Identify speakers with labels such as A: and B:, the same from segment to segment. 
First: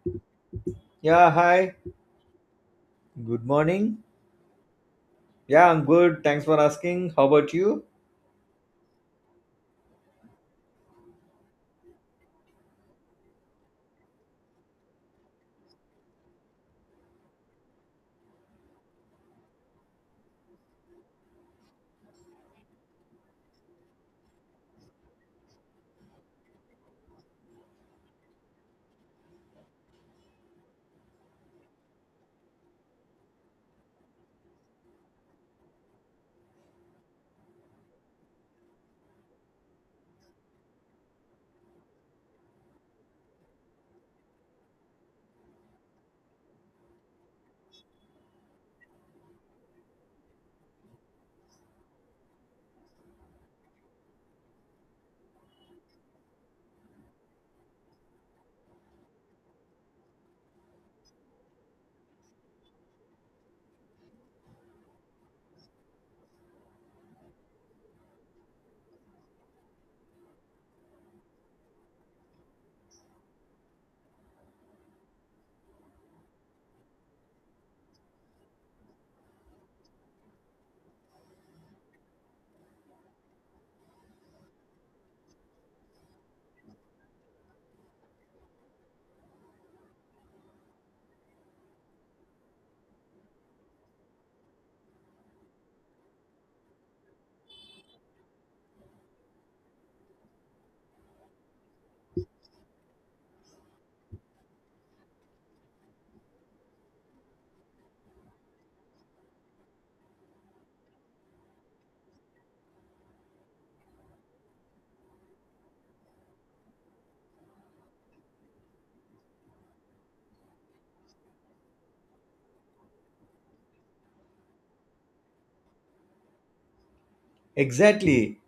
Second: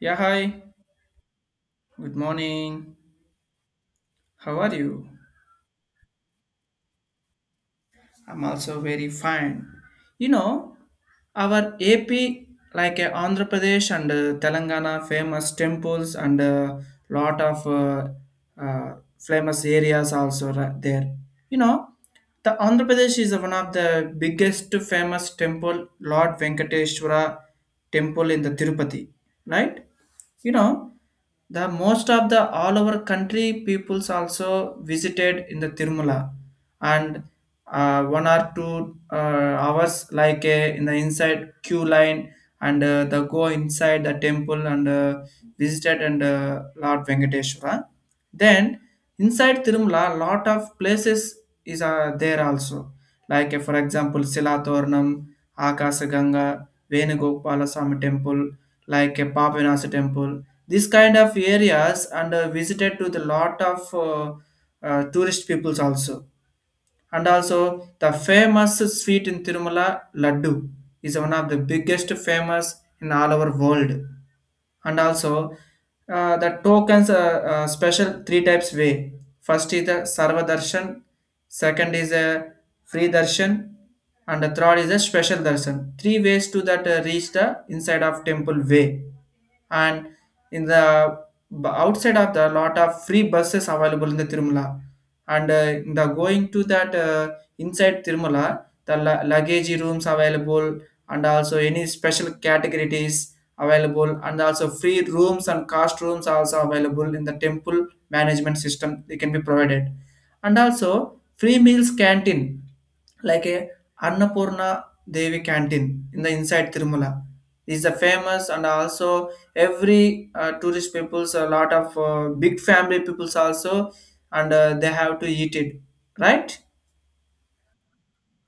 A: Yeah, hi.
B: Yeah, hi.
A: Good morning.
B: Good morning.
A: How are you?
B: Yeah, I'm good. Thanks for asking. How about you?
A: I'm also very fine. You know, our AP, Andhra Pradesh and Telangana, famous temples and lot of famous areas also there. You know, the Andhra Pradesh is one of the biggest famous temple, Lord Venkateshwara temple in the Tirupati, right? You know the most of the all over country peoples also visited in the Tirumala and one or two hours in the inside queue line and the go inside the temple and visited and Lord Venkateshwara. Then inside Tirumala lot of places is there also for example Silathornam, Akasaganga, Venugopala Swami temple like a Papanasa temple. This kind of areas and visited to the lot of tourist peoples also. And also the famous sweet in Tirumala, Laddu, is one of the biggest famous in all over world. And also the tokens are special three types way. First is the Sarva Darshan, second is a free darshan, and the third is a special darshan. Three ways to that reach the inside of temple way and in the outside of the lot of free buses available in the Tirumala and in the going to that inside Tirumala the luggage rooms available, and also any special categories available, and also free rooms and cost rooms also available in the temple management system they can be provided. And also free meals canteen like a Annapurna Devi canteen in the inside Tirumala is the famous, and also every tourist peoples a lot of big family peoples also, and they have to eat it, right?
B: Exactly.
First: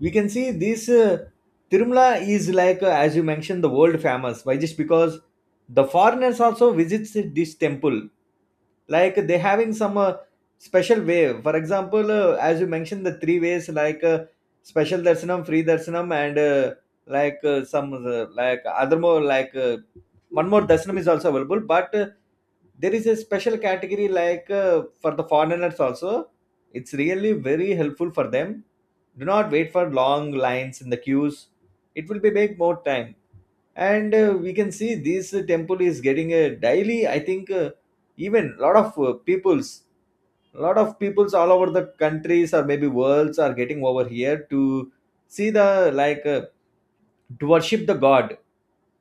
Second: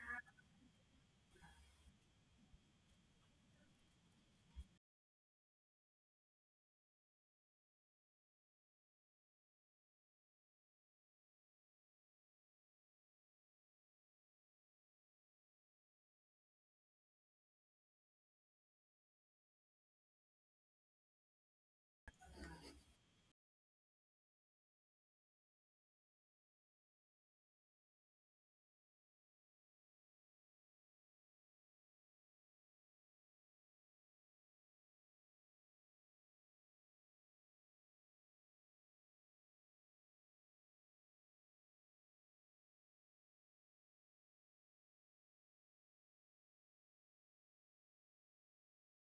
B: We can see this Tirumala is like, as you mentioned, the world famous. Why? Just because the foreigners also visits this temple. Like they having some special way. For example, as you mentioned, the three ways like special darshanam, free darshanam, and like some like other more like one more darshanam is also available. But there is a special category like for the foreigners also. It's really very helpful for them. Do not wait for long lines in the queues. It will be make more time. And we can see this temple is getting a daily. I think even lot of peoples, lot of peoples all over the countries or maybe worlds are getting over here to see the like to worship the god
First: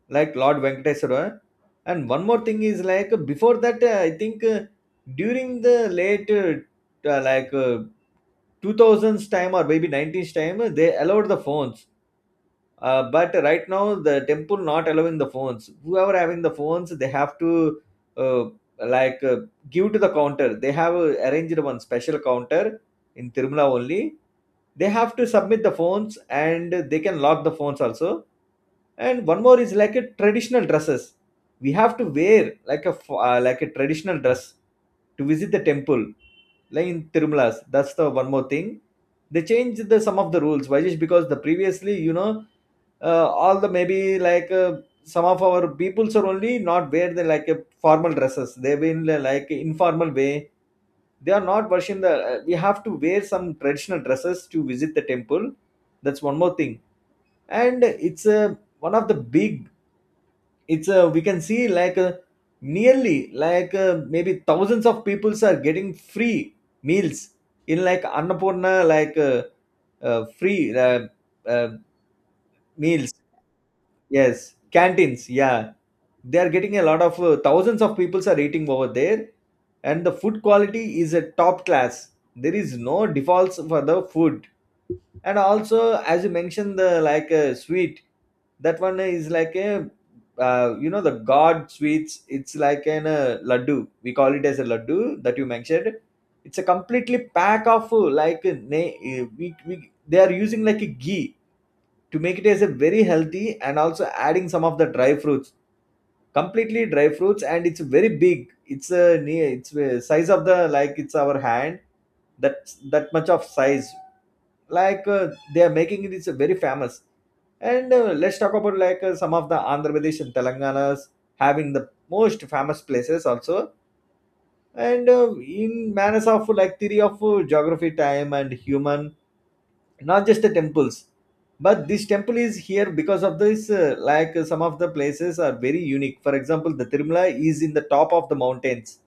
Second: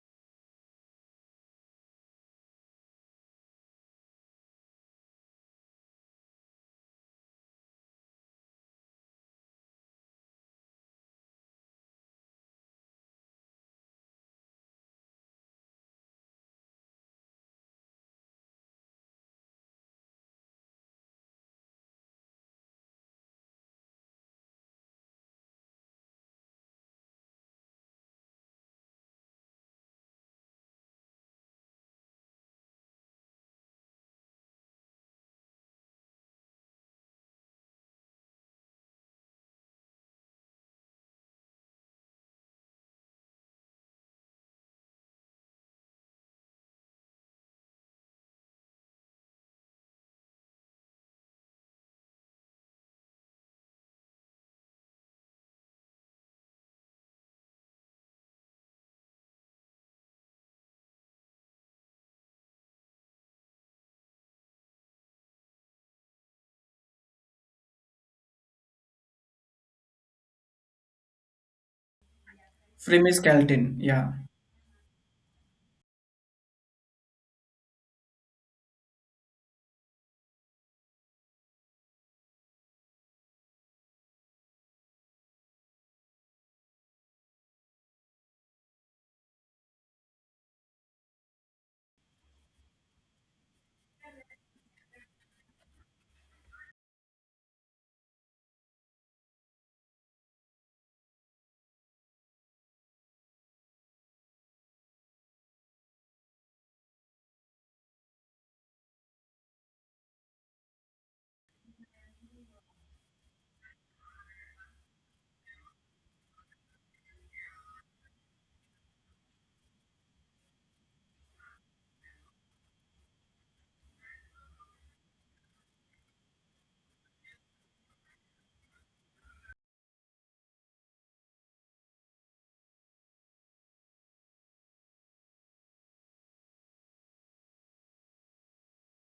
B: like Lord Venkateswara. And one more thing is like before that, I think during the late uh, like uh, 2000s time or maybe 90s time they allowed the phones, but right now the temple not allowing the phones. Whoever having the phones they have to, uh, like uh, give to the counter. They have arranged one special counter in Tirumala only. They have to submit the phones and they can lock the phones also. And one more is like a traditional dresses. We have to wear like a like a traditional dress to visit the temple, like in Tirumalas. That's the one more thing. They changed the some of the rules. Why? Just because the previously you know, all the maybe like some of our peoples are only not wear the like formal dresses. They've been like informal way. They are not worshiping the. We have to wear some traditional dresses to visit the temple. That's one more thing. And it's one of the big. It's a, we can see like a, nearly like uh, maybe thousands of peoples are getting free meals in like Annapurna like free uh,
A: Free
B: meals.
A: meals canteen, yeah.
B: Yes, canteens, yeah. They are getting a lot of thousands of peoples are eating over there, and the food quality is a top class. There is no defaults for the food. And also as you mentioned the like a sweet, that one is like a, you know, the god sweets, it's like an laddu. We call it as a laddu that you mentioned. It's a completely pack of we they are using like a ghee to make it as a very healthy, and also adding some of the dry fruits, completely dry fruits. And it's very big. It's a near, it's a size of the like it's our hand, that that much of size. Like they are making it, is very famous. And let's talk about like some of the Andhra Pradesh and Telanganas having the most famous places also. And in manners of like theory of geography time and human, not just the temples, but this temple is here because of this like some of the places are very unique. For example, the Tirumala is in the top of the mountains.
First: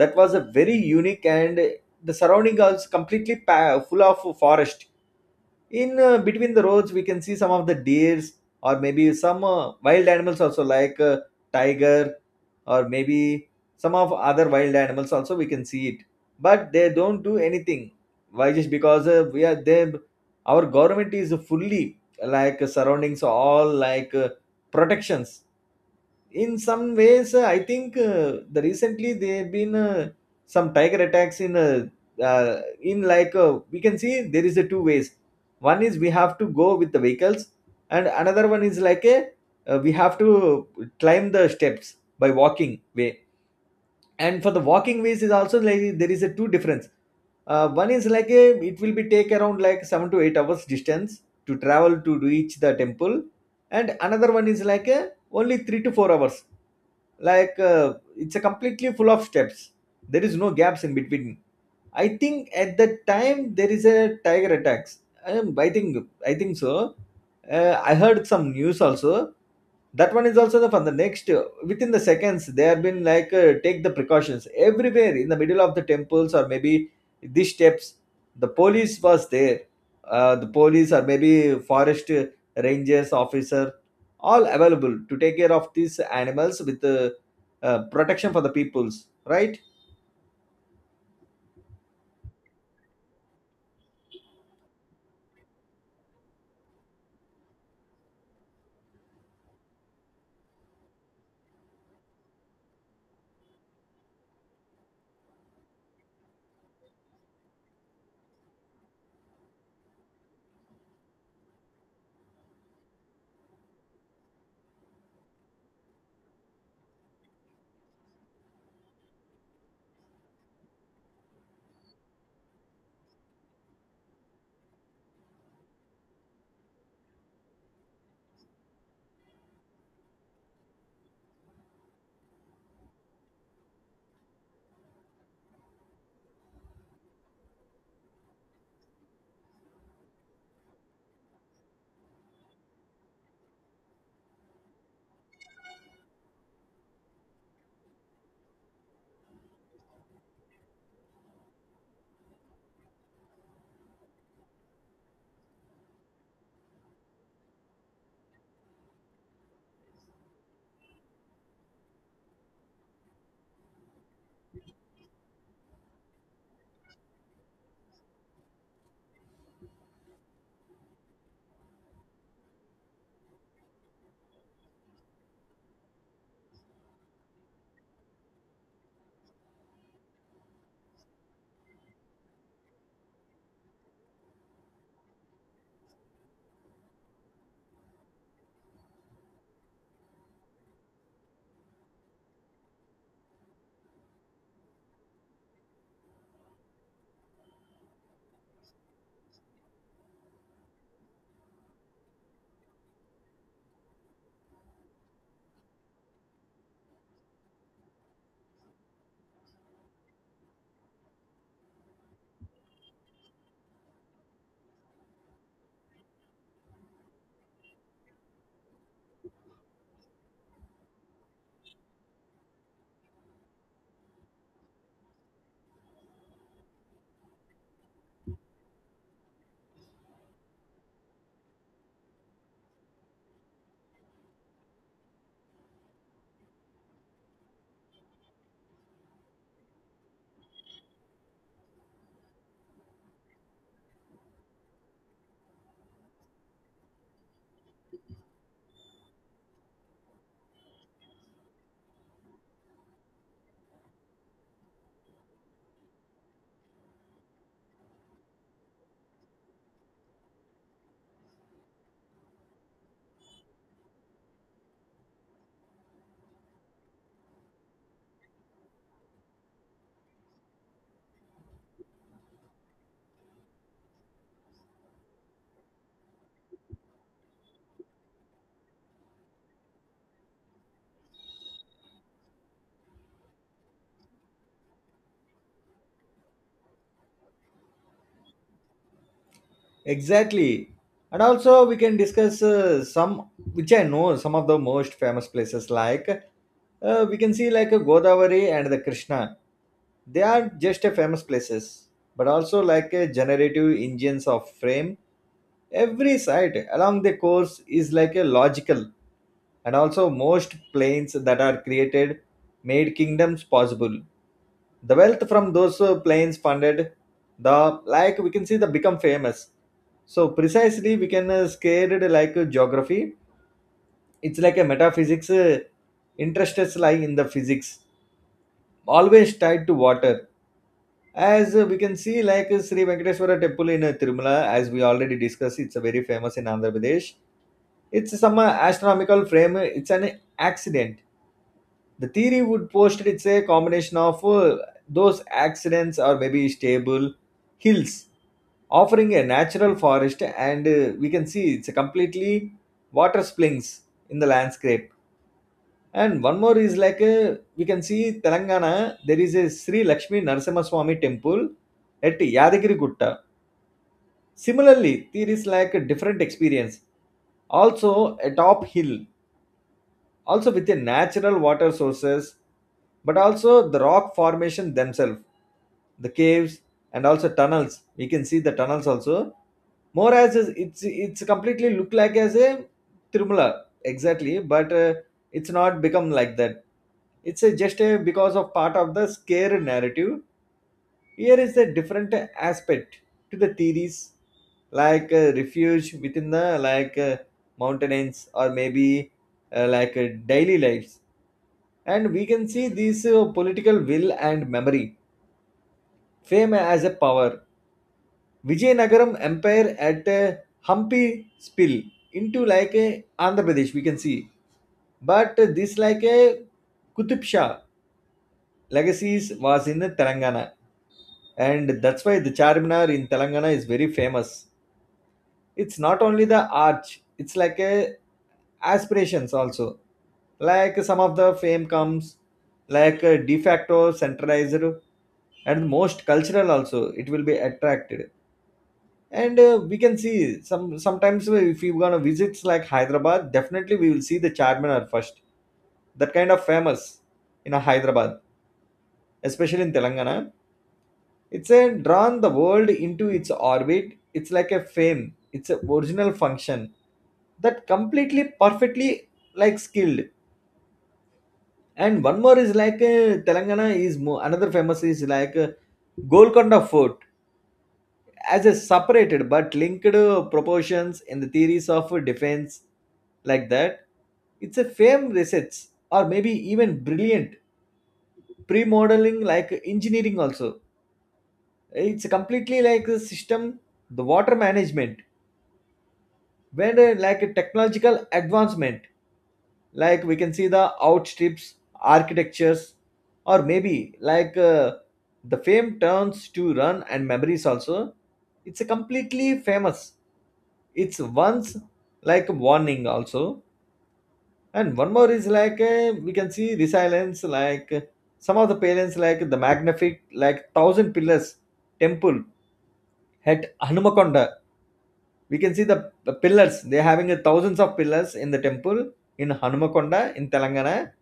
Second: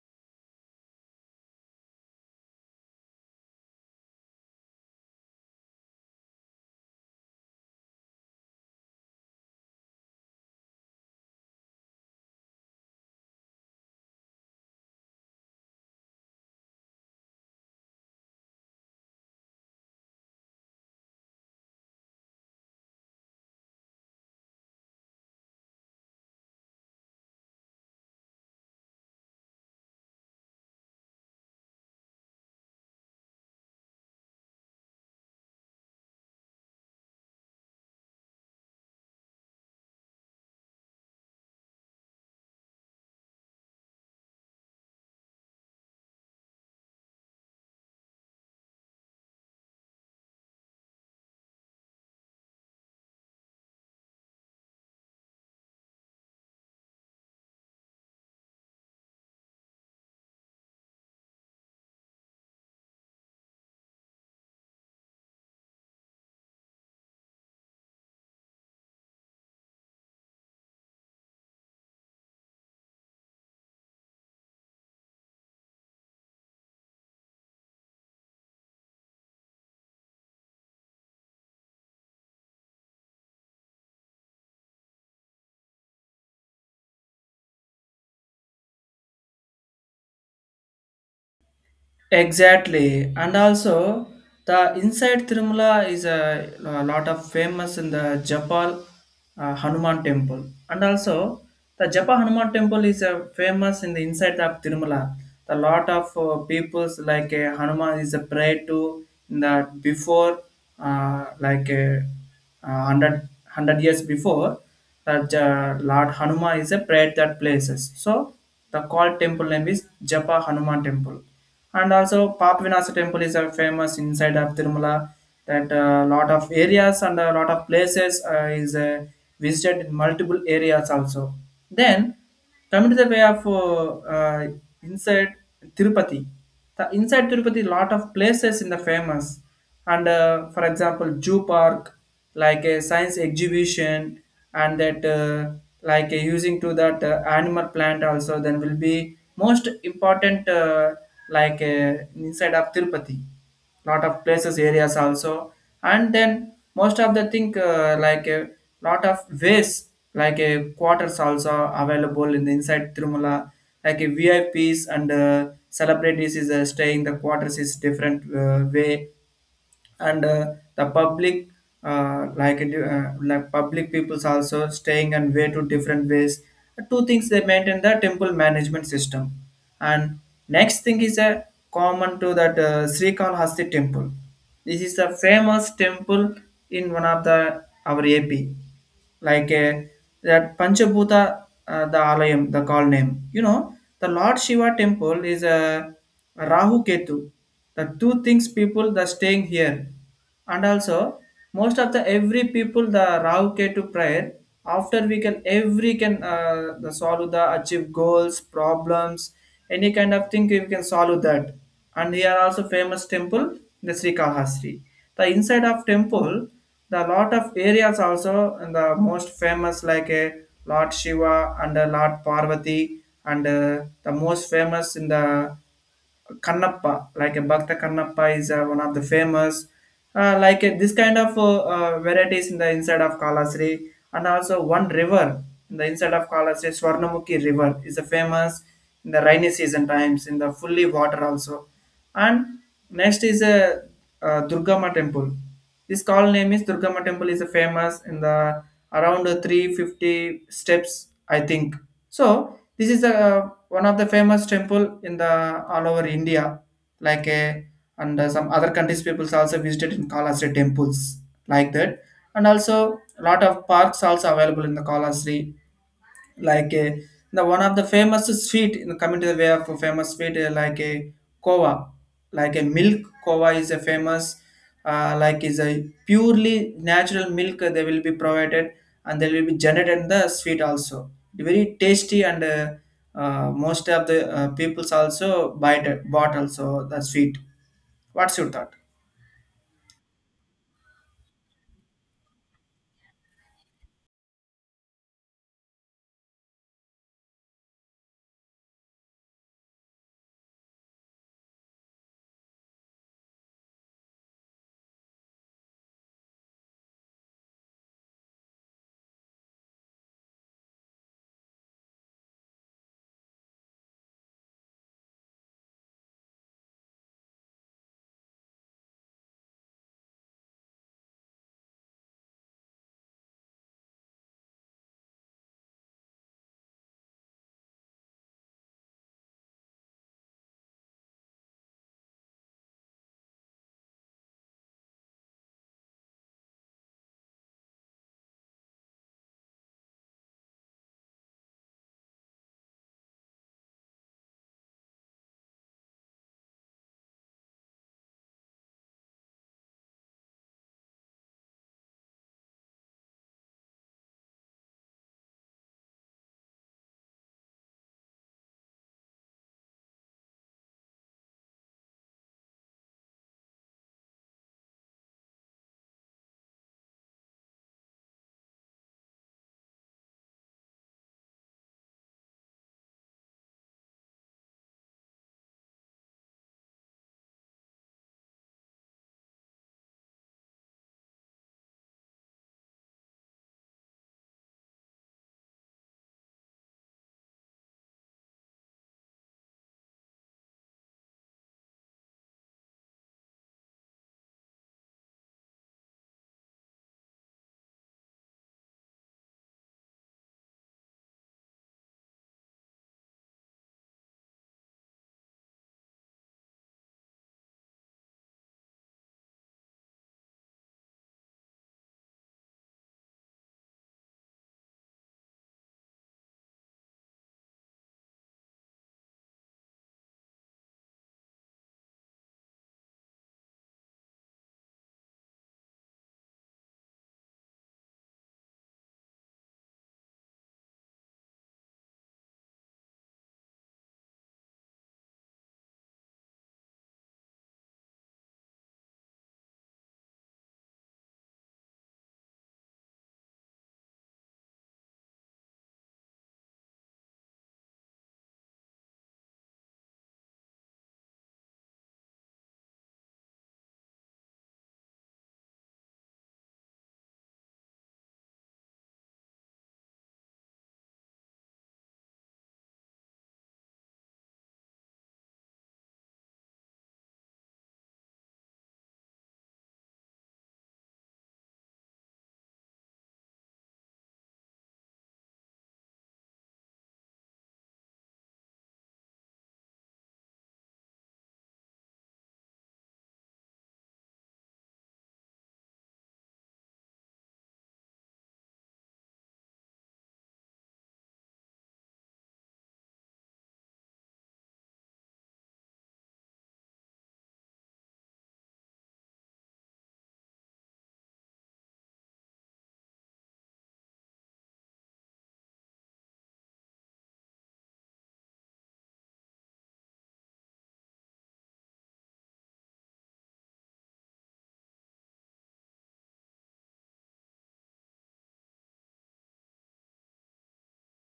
B: That was a very unique. And the surrounding is completely full of forest. In between the roads we can see some of the deers, or maybe some wild animals also like tiger, or maybe some of other wild animals also, we can see it. But they don't do anything. Why? Just because we are they, our government is fully like surroundings all like protections in some ways. I think the recently there have been some tiger attacks in we can see there is a two ways. One is we have to go with the vehicles, and another one is like a, we have to climb the steps by walking way. And for the walking ways is also like there is a two difference. One is like a, it will be take around like 7 to 8 hours distance to travel to reach the temple, and another one is like a only 3 to 4 hours. Like it's a completely full of steps. There is no gaps in between. I think at that time there is a tiger attacks. I think, I think so. I heard some news also. That one is also the for the next within the seconds they have been take the precautions everywhere in the middle of the temples or maybe these steps. The police was there. The police or maybe forest rangers officer all available to take care of these animals with protection for the peoples, right?
A: Exactly, and also the inside Tirumala is a lot of famous in the Japal Hanuman Temple, and also the Japa Hanuman Temple is a famous in the inside of Tirumala. The lot of peoples like Hanuman is a pray to in the before uh, like uh, 100, years before that Lord Hanuma is a prayer that places. So the called temple name is Japa Hanuman Temple. And also Papavinasa Temple is a famous inside of Tirumala, that a lot of areas and a lot of places is visited in multiple areas also. Then coming to the way of inside Tirupati, the inside Tirupati, lot of places in the famous, and for example, Jew Park, like a science exhibition, and that using to that animal plant also, then will be most important inside of Tirupati lot of places areas also, and then most of the thing like a lot of ways like a quarters also available in the inside Tirumala like a VIPs and celebrities is staying the quarters is different way, and the public like public peoples also staying and way to different ways, two things they maintain the temple management system. And next thing is a common to that Sri Kalahasti temple. This is the famous temple in one of the our AP, like uh, that Panchabhuta, the Alayam, the call name. You know, the Lord Shiva temple is a Rahu Ketu, the two things people that staying here, and also most of the every people the Rahu Ketu prayer. After we can every can the solve the achieve goals, problems, any kind of thing we can solve that. And here also famous temple the Sri Kahastri. The inside of temple the lot of areas also, and the most famous like a Lord Shiva and a Lord Parvati, and the most famous in the Kannappa, like a Bhakta Kannappa is one of the famous, this kind of varieties in the inside of Kalasri, and also one river in the inside of Kalasri, Swarnamukhi River is a famous in the rainy season times in the fully water also. And next is a durgama temple. This call name is durgama temple is a famous in the around 350 steps, I think so. This is a one of the famous temple in the all over India, like a, and some other countries peoples also visited in kalasri temples like that. And also a lot of parks also available in the kalasri, like a the one of the famous sweet in coming to the way of famous sweet like a kova, like a milk kova is a famous, like is a purely natural milk they will be provided, and they will be generated the sweet also very tasty, and most of the peoples also buy it, bought also the sweet. What's your thought?
B: Exactly. And also, we can discuss some, which I know, some of the most famous places like we can see like Godavari and the Krishna. They are just a famous places, but also like a generative engines of frame. Every site along the course is like a logical, and also most planes that are created made kingdoms possible. The wealth from those planes funded the, like we can see the become famous. So precisely we can scared like geography. It's like a metaphysics, interests lie in the physics, always tied to water. As we can see like Sri Venkateswara temple in Tirumala, as we already discussed, it's a very famous in Andhra Pradesh. It's some astronomical frame, it's an accident. The theory would post it's a combination of those accidents or maybe stable hills offering a natural forest. And we can see it's a completely water springs in the landscape. And one more is like we can see Telangana, there is a Sri Lakshmi Narasimha Swami temple at Yadagiri Gutta. Similarly there is like a different experience also, a top hill also with the natural water sources, but also the rock formation themselves, the caves, and also tunnels. We can see the tunnels also. More as it's completely look like as a Tirumala, exactly. But it's not become like that. It's a, just a because of part of the scare narrative. Here is a different aspect to the theories, like refuge within the like mountains or maybe daily lives. And we can see this political will and memory fame as a power. Vijayanagaram empire at Hampi spill into like Andhra Pradesh, we can see. But this like a Kutub Shah legacies was in Telangana, and that's why the Charminar in Telangana is very famous. It's not only the arch, it's like a aspirations also. Like some of the fame comes like a de facto centralized and most cultural also. It will be attracted. And we can see some sometimes, if you gonna visits like Hyderabad, definitely we will see the Charminar first. That kind of famous in a Hyderabad, especially in Telangana. It's a drawn the world into its orbit. It's like a fame. It's a original function, that completely perfectly like skilled. And one more is like Telangana is more, another famous is like Golconda Fort, as a separated but linked proportions in the theories of defense, like that. It's a fame research, or maybe even brilliant pre-modeling like engineering also. It's completely like a system, the water management, where the like a technological advancement, like we can see the outstrips architectures, or maybe like the fame turns to run and memories also. It's a completely famous. It's once like a warning also. And one more is like we can see resilience like some of the parents like the magnific, like thousand pillars temple at Hanumakonda. We can see the pillars. They're having a thousands of pillars in the temple in Hanumakonda in Telangana,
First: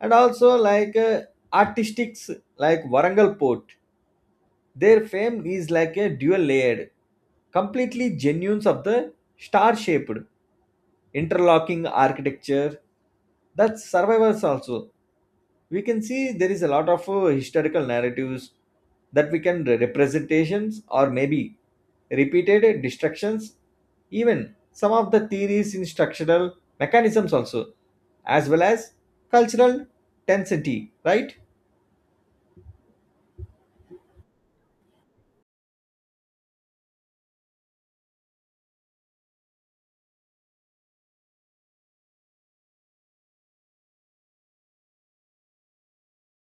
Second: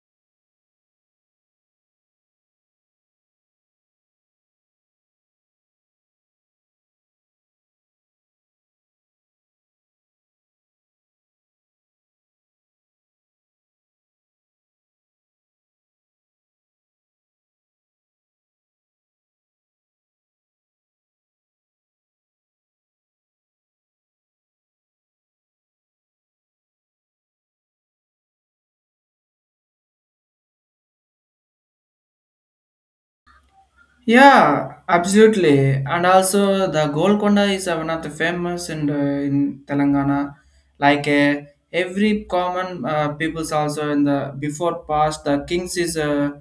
B: and also like artistics like Warangal Port. Their fame is like a dual layered, completely genuines of the star shaped, interlocking architecture that survivors also. We can see there is a lot of historical narratives, that we can representations or maybe repeated destructions, even some of the theories in structural mechanisms also, as well as cultural tensity, right?
A: Yeah, absolutely. And also the Golconda is one of the famous in the, in Telangana. Like uh, every common people's also in the before past the kings is uh,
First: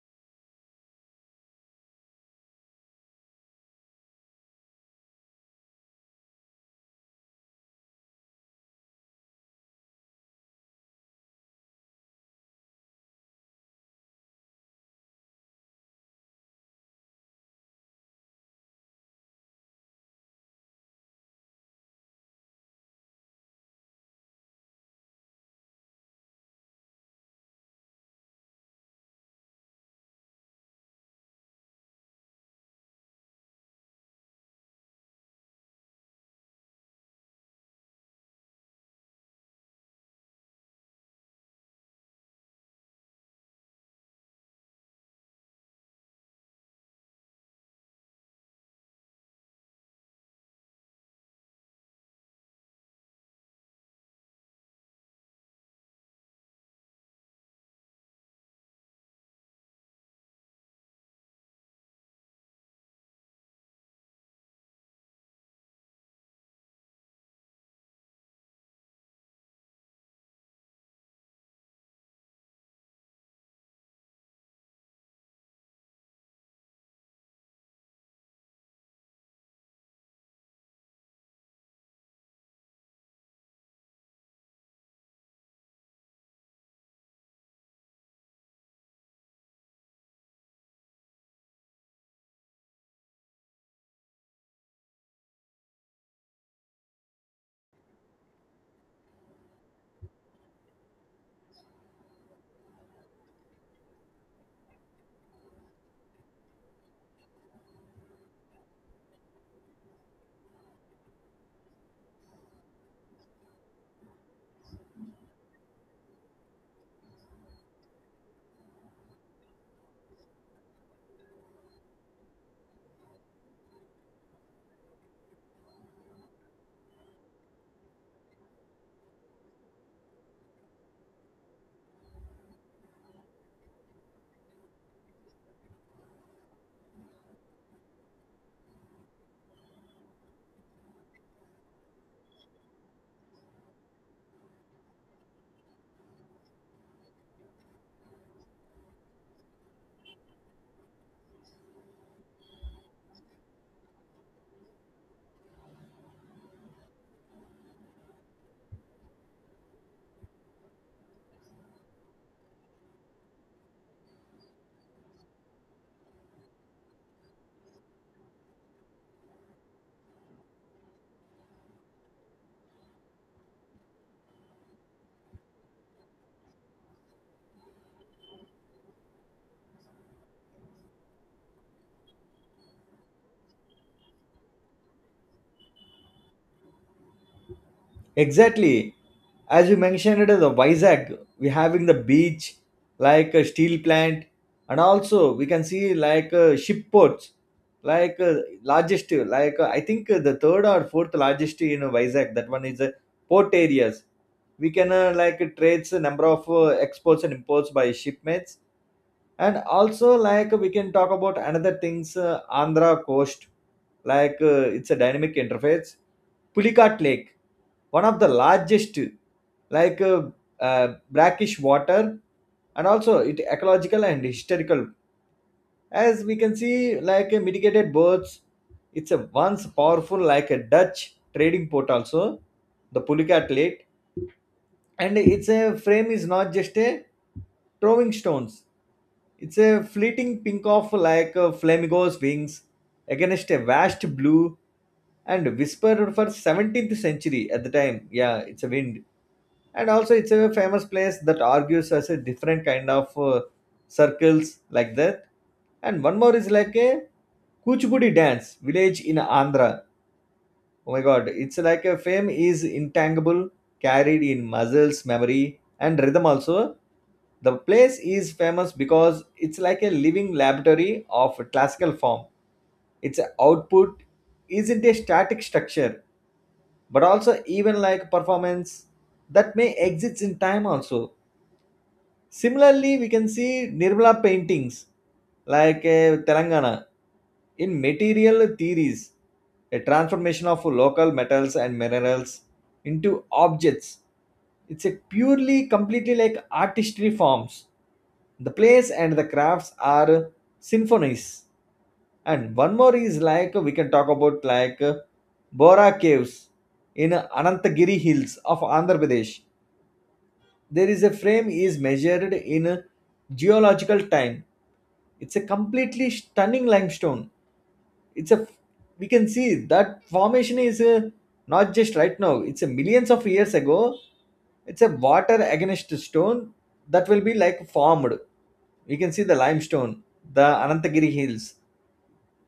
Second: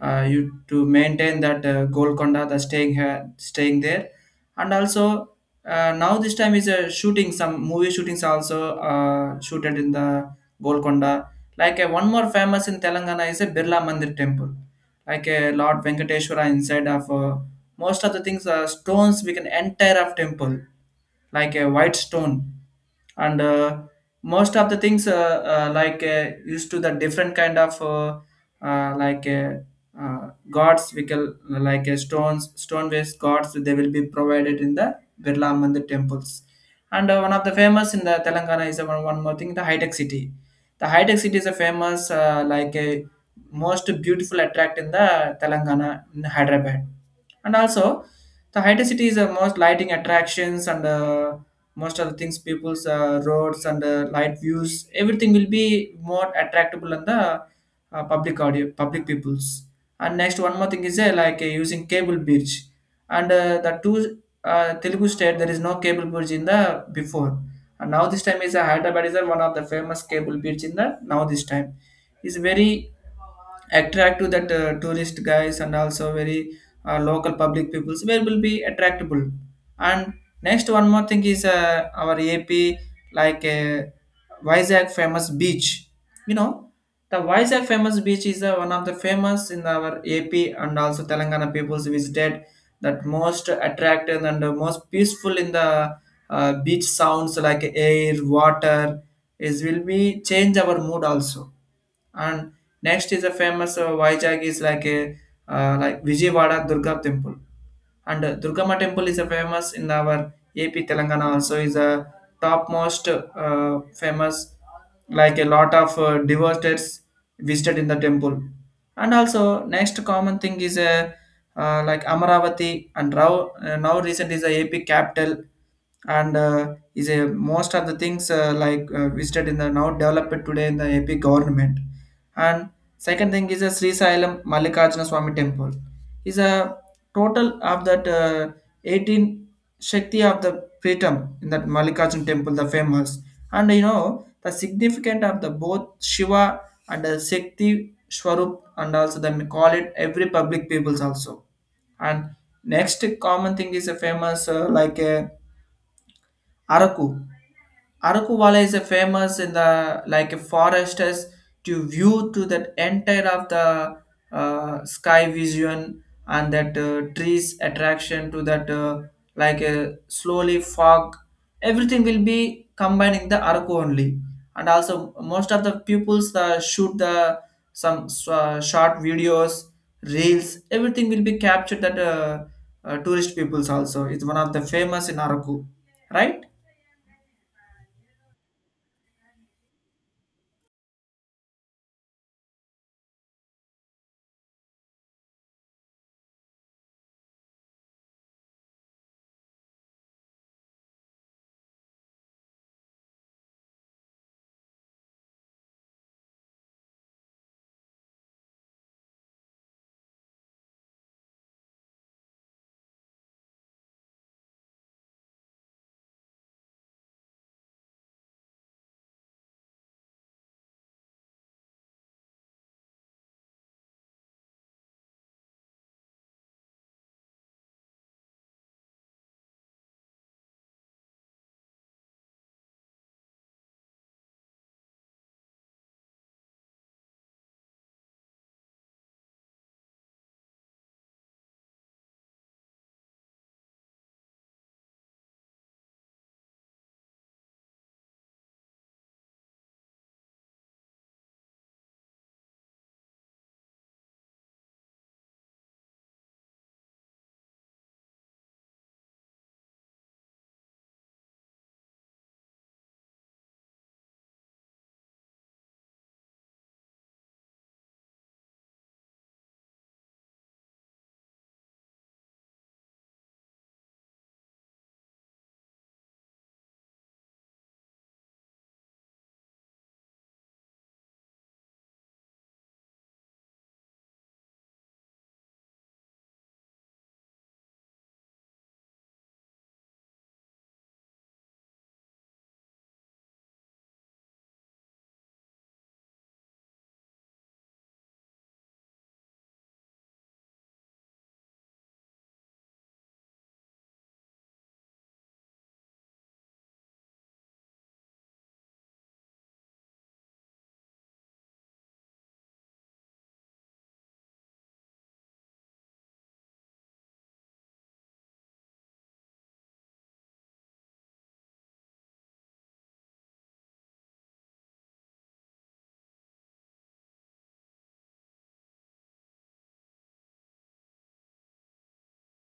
A: uh, you to maintain that Golconda the staying here staying there, and also now this time is shooting some movie shootings also shooted in the Golconda. One more famous in Telangana is a Birla Mandir temple like a Lord Venkateshwara inside of most of the things are stones we can enter of temple like a white stone. And most of the things like used to the different kind of uh, like uh, gods we can stone based gods they will be provided in the Birla Mandir temples. And one of the famous in the Telangana is one more thing the high tech city. The high tech city is a famous like a most beautiful attract in the Telangana in Hyderabad, and also the hydra city is the most lighting attractions, and most of the things people's roads and light views everything will be more attractable and the public audio public peoples. And next one more thing is using cable bridge, and the two telugu state there is no cable bridge in the before, and now this time is hyderabad is one of the famous cable bridge in the now this time, is very attract to that tourist guys and also very local public peoples where will be attractable. And next one more thing is our ap, like uh, Vizag famous beach. You know, the Vizag famous beach is one of the famous in our AP, and also Telangana peoples visited that most attractive and most peaceful in the beach sounds like air, water is will be change our mood also. And next is a famous Vizag is like Vijayawada Durga temple, and Durgama temple is a famous in our AP Telangana also, is a topmost famous like a lot of devotees visited in the temple. And also next common thing is a like Amaravati, and now recent is a AP capital, and is a most of the things visited in the now developed today in the AP government. And second thing is a Sri Sailam Mallikarjuna Swami temple. Is a total of that 18 Shakti of the Pritam in that Mallikarjuna temple, the famous. And you know, the significant of the both Shiva and the Shakti Swarup, and also they call it every public peoples also. And next common thing is a famous like a Araku. Arakuvala is a famous in the like a forest as to view to that entire of the sky vision and that trees attraction to that like a slowly fog, everything will be combining the Araku only. And also most of the pupils shoot the some short videos, reels, everything will be captured that tourist peoples also. It's one of the famous in Araku, right?
B: Exactly. As you mentioned, the Vizag, we having the beach, like a steel plant, and also we can see like ship ports, like largest, I think the third or fourth largest in Vizag. That one is port areas. We can like trades a number of exports and imports by shipments, and also like we can talk about another things, Andhra coast, like it's a dynamic interface, Pulikat Lake, one of the largest, like brackish water, and also it ecological and historical. As we can see, like mitigated birds, it's a once powerful like a Dutch trading port also, the Pulikat Lake, and it's a frame is not just a throwing stones, it's a fleeting pink of like a flamingo's wings against a vast blue, and whispered for 17th century at the time. Yeah, it's a wind. And also it's a famous place that argues as a different kind of circles like that. And one more is like a Kuchipudi dance village in Andhra. Oh my God, it's like a fame is intangible, carried in muscles, memory, and rhythm also. The place is famous because it's like a living laboratory of classical form. Its output isn't a static structure, but also even like performance that may exist in time also. Similarly, we can see Nirmala paintings, like Telangana, in material theories, a transformation of local metals and minerals into objects. It's a purely, completely like artistry forms. The plays and the crafts are symphonies. And one more is like we can talk about like Bora Caves in Anantagiri Hills of Andhra Pradesh. There is a frame is measured in geological time. It's a completely stunning limestone. It's a, we can see that formation is not just right now, it's a millions of years ago. It's a water against stone that will be like formed. We can see the limestone, the Anantagiri Hills,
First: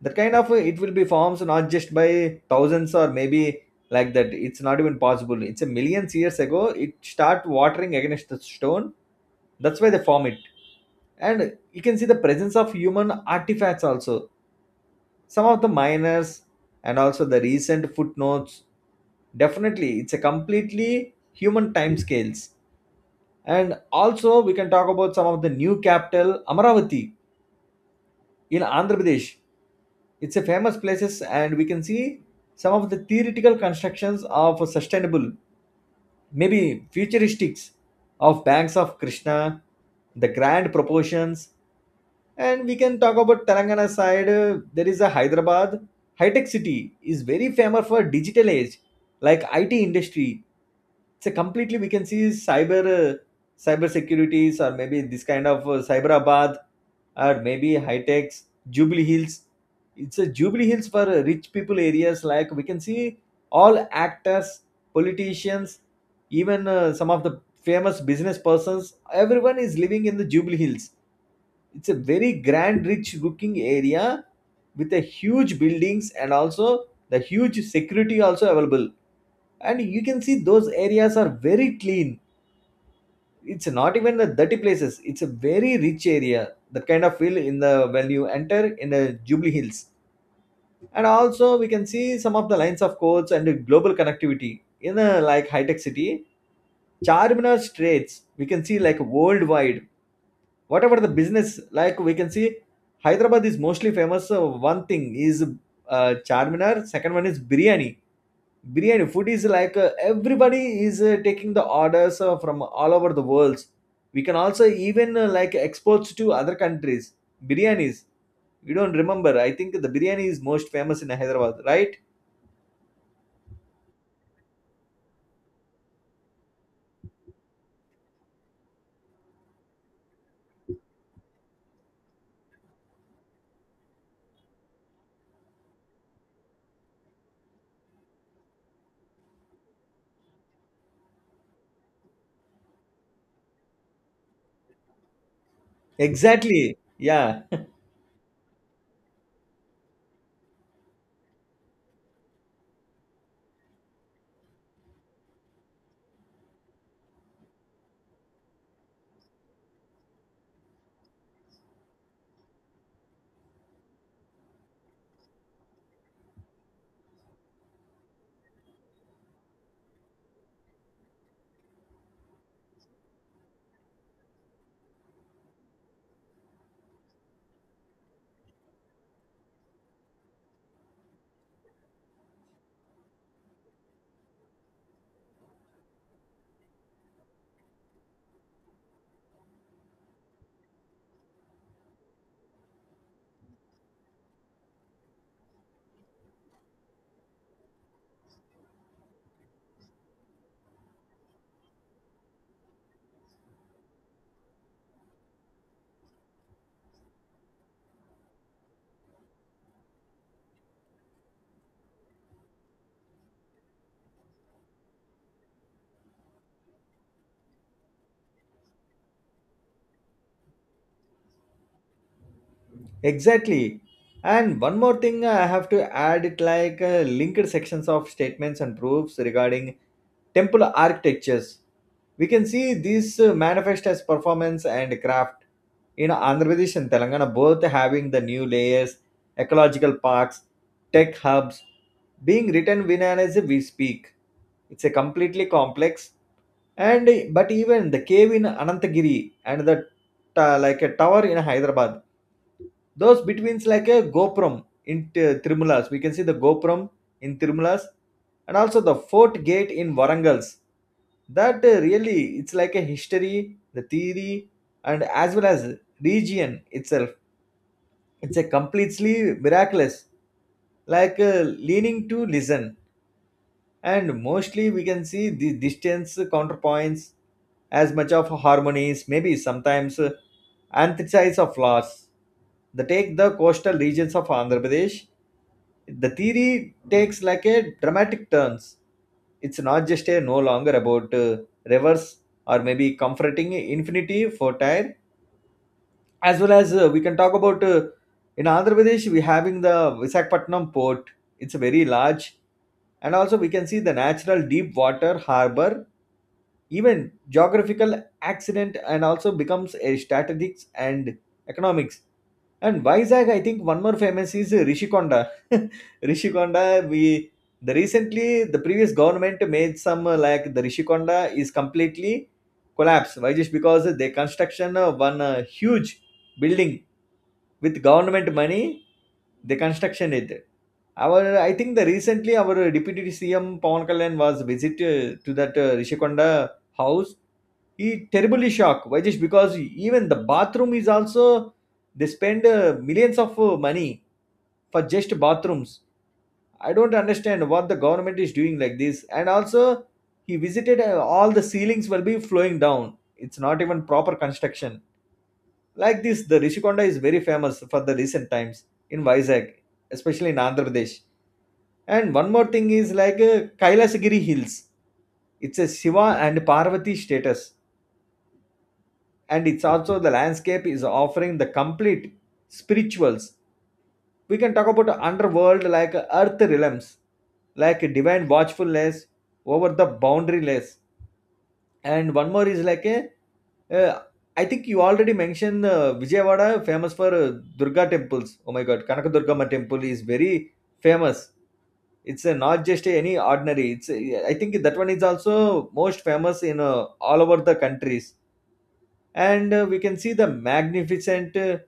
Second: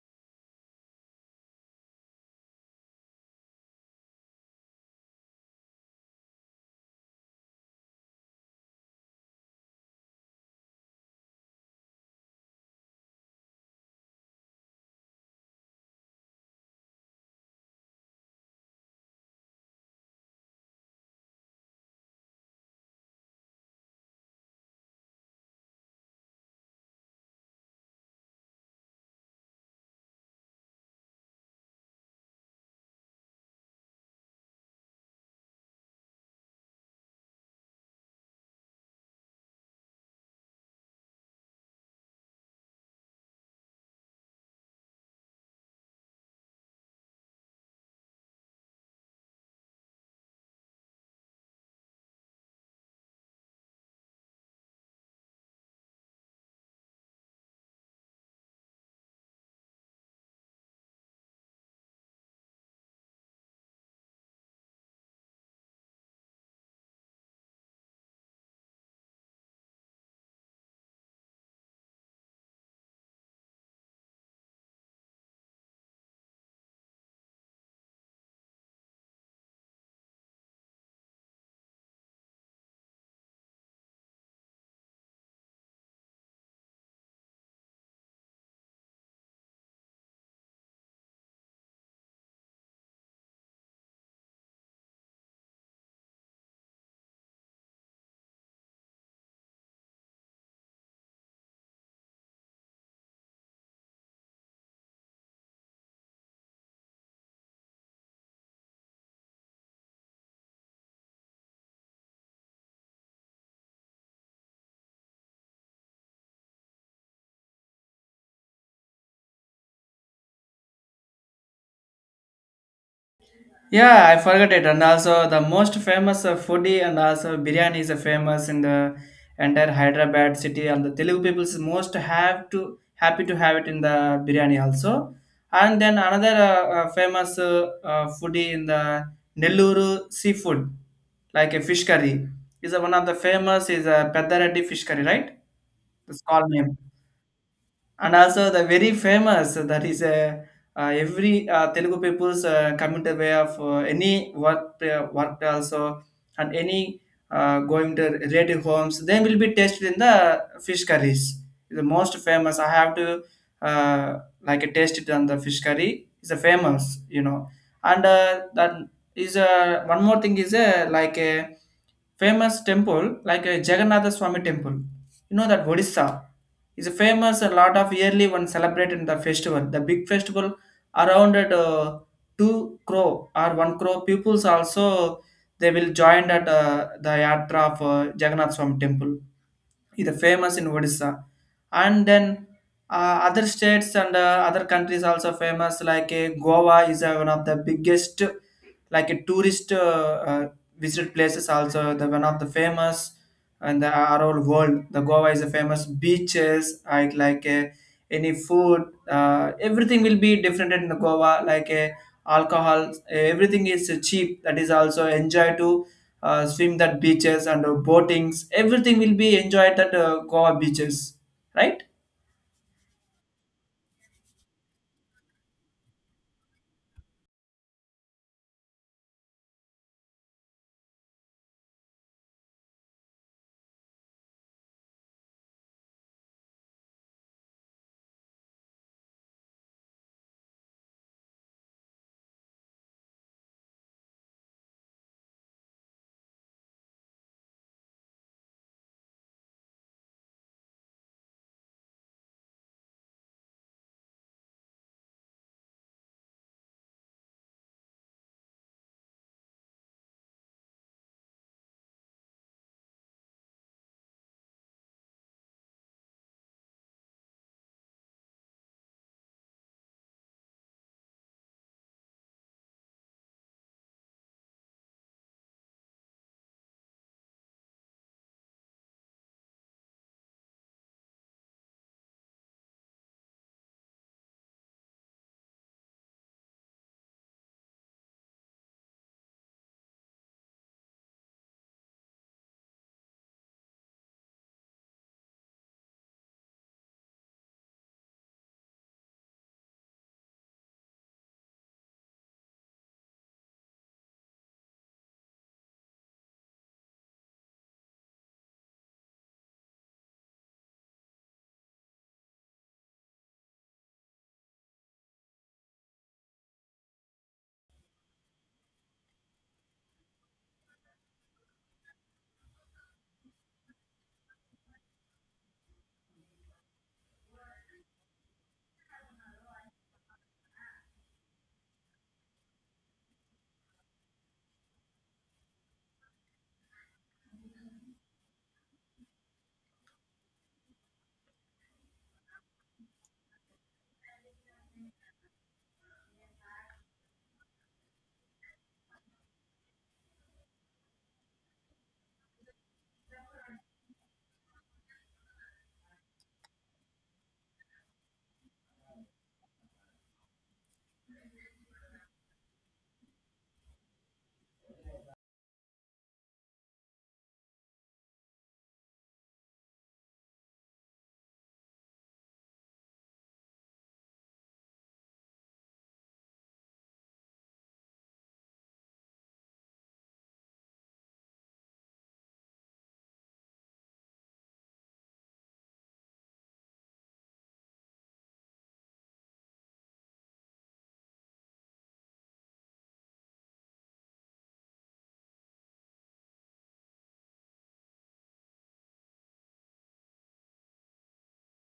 B: that kind of it will be forms not just by thousands or maybe like that, it's not even possible, it's a millions years ago it start watering against the stone, that's why they form it. And you can see the presence of human artifacts also, some of the miners and also the recent footnotes, definitely it's a completely human time scales. And also we can talk about some of the new capital Amaravati in Andhra Pradesh. It's a famous places, and we can see some of the theoretical constructions of sustainable, maybe futuristics, of banks of Krishna, the grand proportions. And we can talk about Telangana side. There is a Hyderabad high tech city is very famous for digital age, like IT industry. So completely we can see cyber securities or maybe this kind of cyberabad or maybe high techs. Jubilee Hills. It's a Jubilee Hills for rich people areas, like we can see all actors, politicians, even some of the famous business persons, everyone is living in the Jubilee Hills. It's a very grand rich looking area with a huge buildings, and also the huge security also available. And you can see those areas are very clean, it's not even the dirty places, it's a very rich area. That kind of feel in the, when you enter in the Jubilee Hills. And also we can see some of the lines of codes and the global connectivity in a like high tech city. Charminar straits, we can see like worldwide, whatever the business, like we can see Hyderabad is mostly famous. One thing is, Charminar. Second one is biryani. Biryani food is like everybody is taking the orders from all over the world. We can also even like exports to other countries biryanis. You don't remember, I think the biryani is most famous in Hyderabad, right?
A: Yeah, I forgot it. And also, the most famous foodie, and also biryani is famous in the entire Hyderabad city. And the Telugu people most have to happy to have it in the biryani also. And then another famous foodie in the Nellore seafood, like a fish curry, is one of the famous is a Peddareddy fish curry, right? That's called
B: Exactly,
A: name.
B: yeah,
A: And also the very famous that is every Telugu people's coming to way of any work also, and any going to relative homes they will be tasted in the fish curries. The most famous I have to uh, like taste it on the fish curry is a famous, you know. And that is one more thing is like a famous temple like a Jagannatha Swami temple. You know that Odisha is famous a lot of yearly one celebrated the festival, the big festival around at two crore or one crore pupils also they will join at the yatra of jagannath swami temple. It is famous in Odisha, and then other states and other countries also famous. Like Goa is one of the biggest, like a tourist uh, visit places. Also, the one of the famous and the around world. The Goa is a famous beaches. Any food. Everything will be different in the Goa. Alcohol, everything is cheap. That is also enjoy to swim that beaches and boatings, everything will be enjoyed at goa beaches, right?
B: exactly. And one more thing I have to add it, like linked sections of statements and proofs regarding temple architectures. We can see these manifest as performance and craft in Andhra Pradesh and Telangana, both having the new layers, ecological parks, tech hubs, being written win as we speak. It's a completely complex. And but even the cave in Anantagiri and the like a tower in Hyderabad, those betweens like a Gopuram in Tirumalas. We can see the Gopuram in Tirumalas and also the fort gate in Varangals. That really, it's like a history, the theory, and as well as region itself. It's a completely miraculous, like leaning to listen. And mostly we can see the distance counterpoints as much of harmonies, maybe sometimes antithesis of laws. They take the coastal regions of Andhra Pradesh. The theory takes like a dramatic turns, it's not just a no longer about rivers or maybe comforting infinity fertile. As well as we can talk about, in Andhra Pradesh we having the Visakhapatnam port. It's a very large, and also we can see the natural deep water harbor, even geographical accident and also becomes a strategics and economics. And Vizag, I think one more famous is Rishikonda. Rishikonda, we, the recently the previous government made some like, the Rishikonda is completely collapsed. Why? Just because they construction one huge building with government money, the construction it, our, I think the recently our deputy CM Pawan Kalyan was visit to that Rishikonda house. He terribly shocked, why, just because even the bathroom is also they spend millions of money for just bathrooms. I don't understand what the government is doing like this. And also he visited, all the ceilings will be flowing down, it's not even proper construction. Like this, the Rishikonda is very famous for the recent times in Vizag, especially in Andhra Pradesh. And one more thing is like Kailasagiri Hills. It's a Shiva and Parvati status, and it's also the landscape is offering the complete spirituals. We can talk about underworld like earth realms, like divine watchfulness over the boundaryless. And one more is like a, uh, I think you already mentioned Vijayawada famous for Durga temples. Oh my God, Kanakadurgamma temple is very famous. It's not just any ordinary. It's I think that one is also most famous in all over the countries. And we can see the magnificent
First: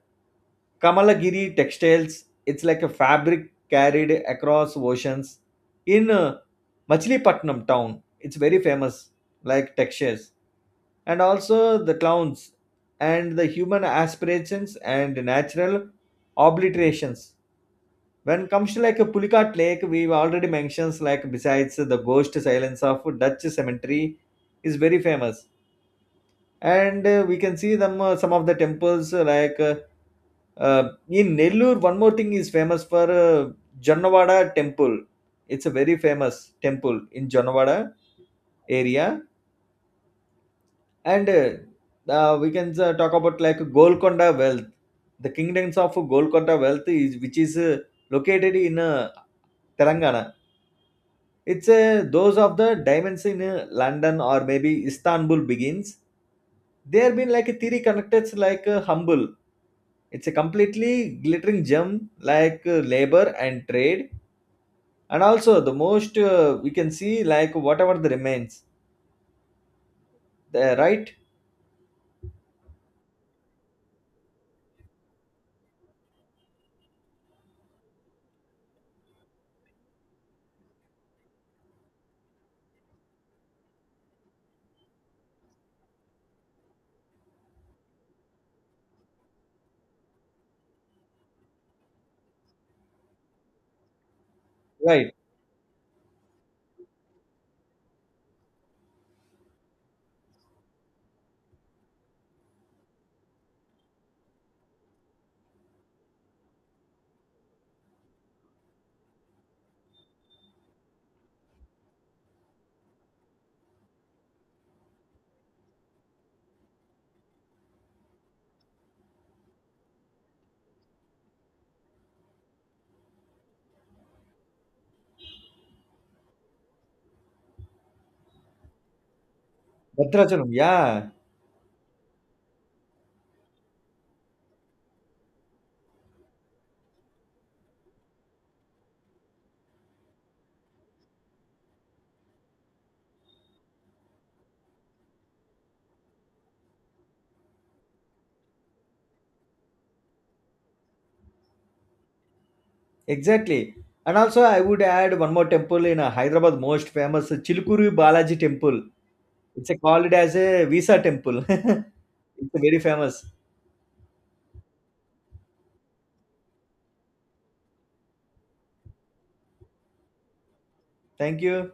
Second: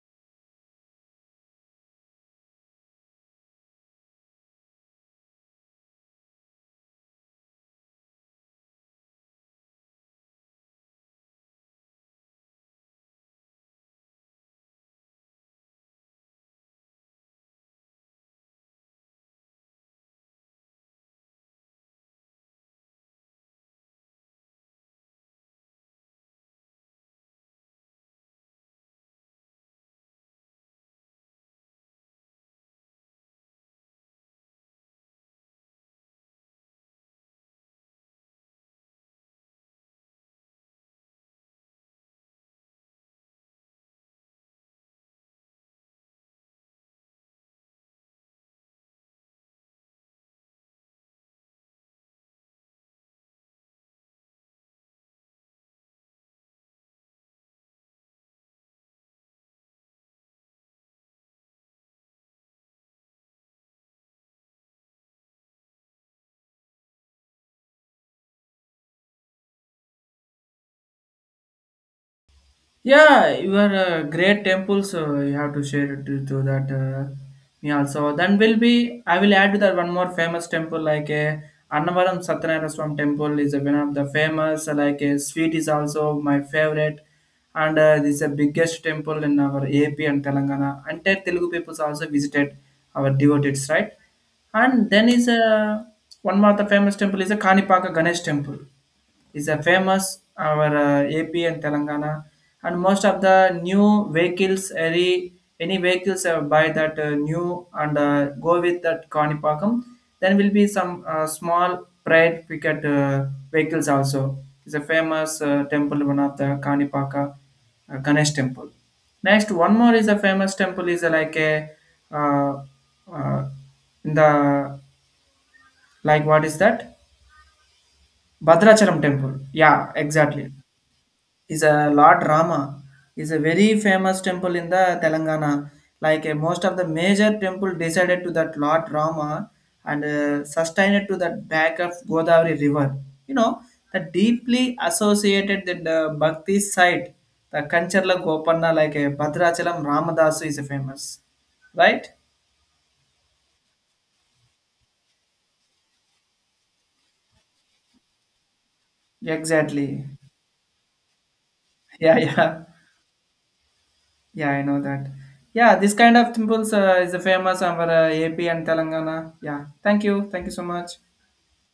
B: Kamalagiri textiles. It's like a fabric carried across oceans. In Machilipatnam town, it's very famous, like textures, and also the clowns and the human aspirations and natural obliterations. When comes to like a Pulikat Lake, we've already mentioned like besides the ghost silence of Dutch cemetery is very famous. And we can see them some of the temples like in Nellore. One more thing is famous for Jannavada temple. It's a very famous temple in Jannavada area. And we can talk about like Golconda Wealth, the kingdoms of Golconda Wealth, is, which is located in Telangana. It's those of the diamonds in London or maybe Istanbul begins. They have been like a theory connected like humble. It's a completely glittering gem like labor and trade. And also the most we can see like whatever the remains. The, right?
A: Yeah, your great temples. You have to share it to that. Me also. Then will be. I will add to that one more famous temple like a Annavaram Satyanarayana Swami temple is one of the famous. Like a sweet is also my favorite, and this is the biggest temple in our AP and Telangana. Entire Telugu people also visited our devotees, right? And then
B: Right.
A: is a one more the famous temple is a Kanipaka Ganesh temple is a famous our AP and Telangana, and most of the new vehicles any vehicles buy that new and go with that Kanipakam. Then will be some small pride cricket vehicles also. It's a famous temple, one of the Kanipaka Ganesh temple. Next one more is a famous temple is like a uh, uh, in the like what is that Badrachalam temple. Yeah,
B: Bhadrachalam.
A: exactly,
B: Yeah.
A: is a Lord Rama, is a very famous temple in the Telangana. Most of the major temple decided to that Lord Rama, and sustained to that back of Godavari River. You know the deeply associated that the Bhakti site, the Kancharla Gopanna like a Bhadrachalam Ramadasu is a famous, right?
B: Exactly. And also, I would add one more temple in Hyderabad, most famous Chilkuru Balaji temple. It's
A: Exactly.
B: called as a visa temple.
A: Yeah,
B: It's
A: yeah,
B: very famous.
A: yeah. I know that. Yeah, this kind of temples is famous over AP and Telangana. Yeah. Thank you. Thank you so much.
B: Thank you.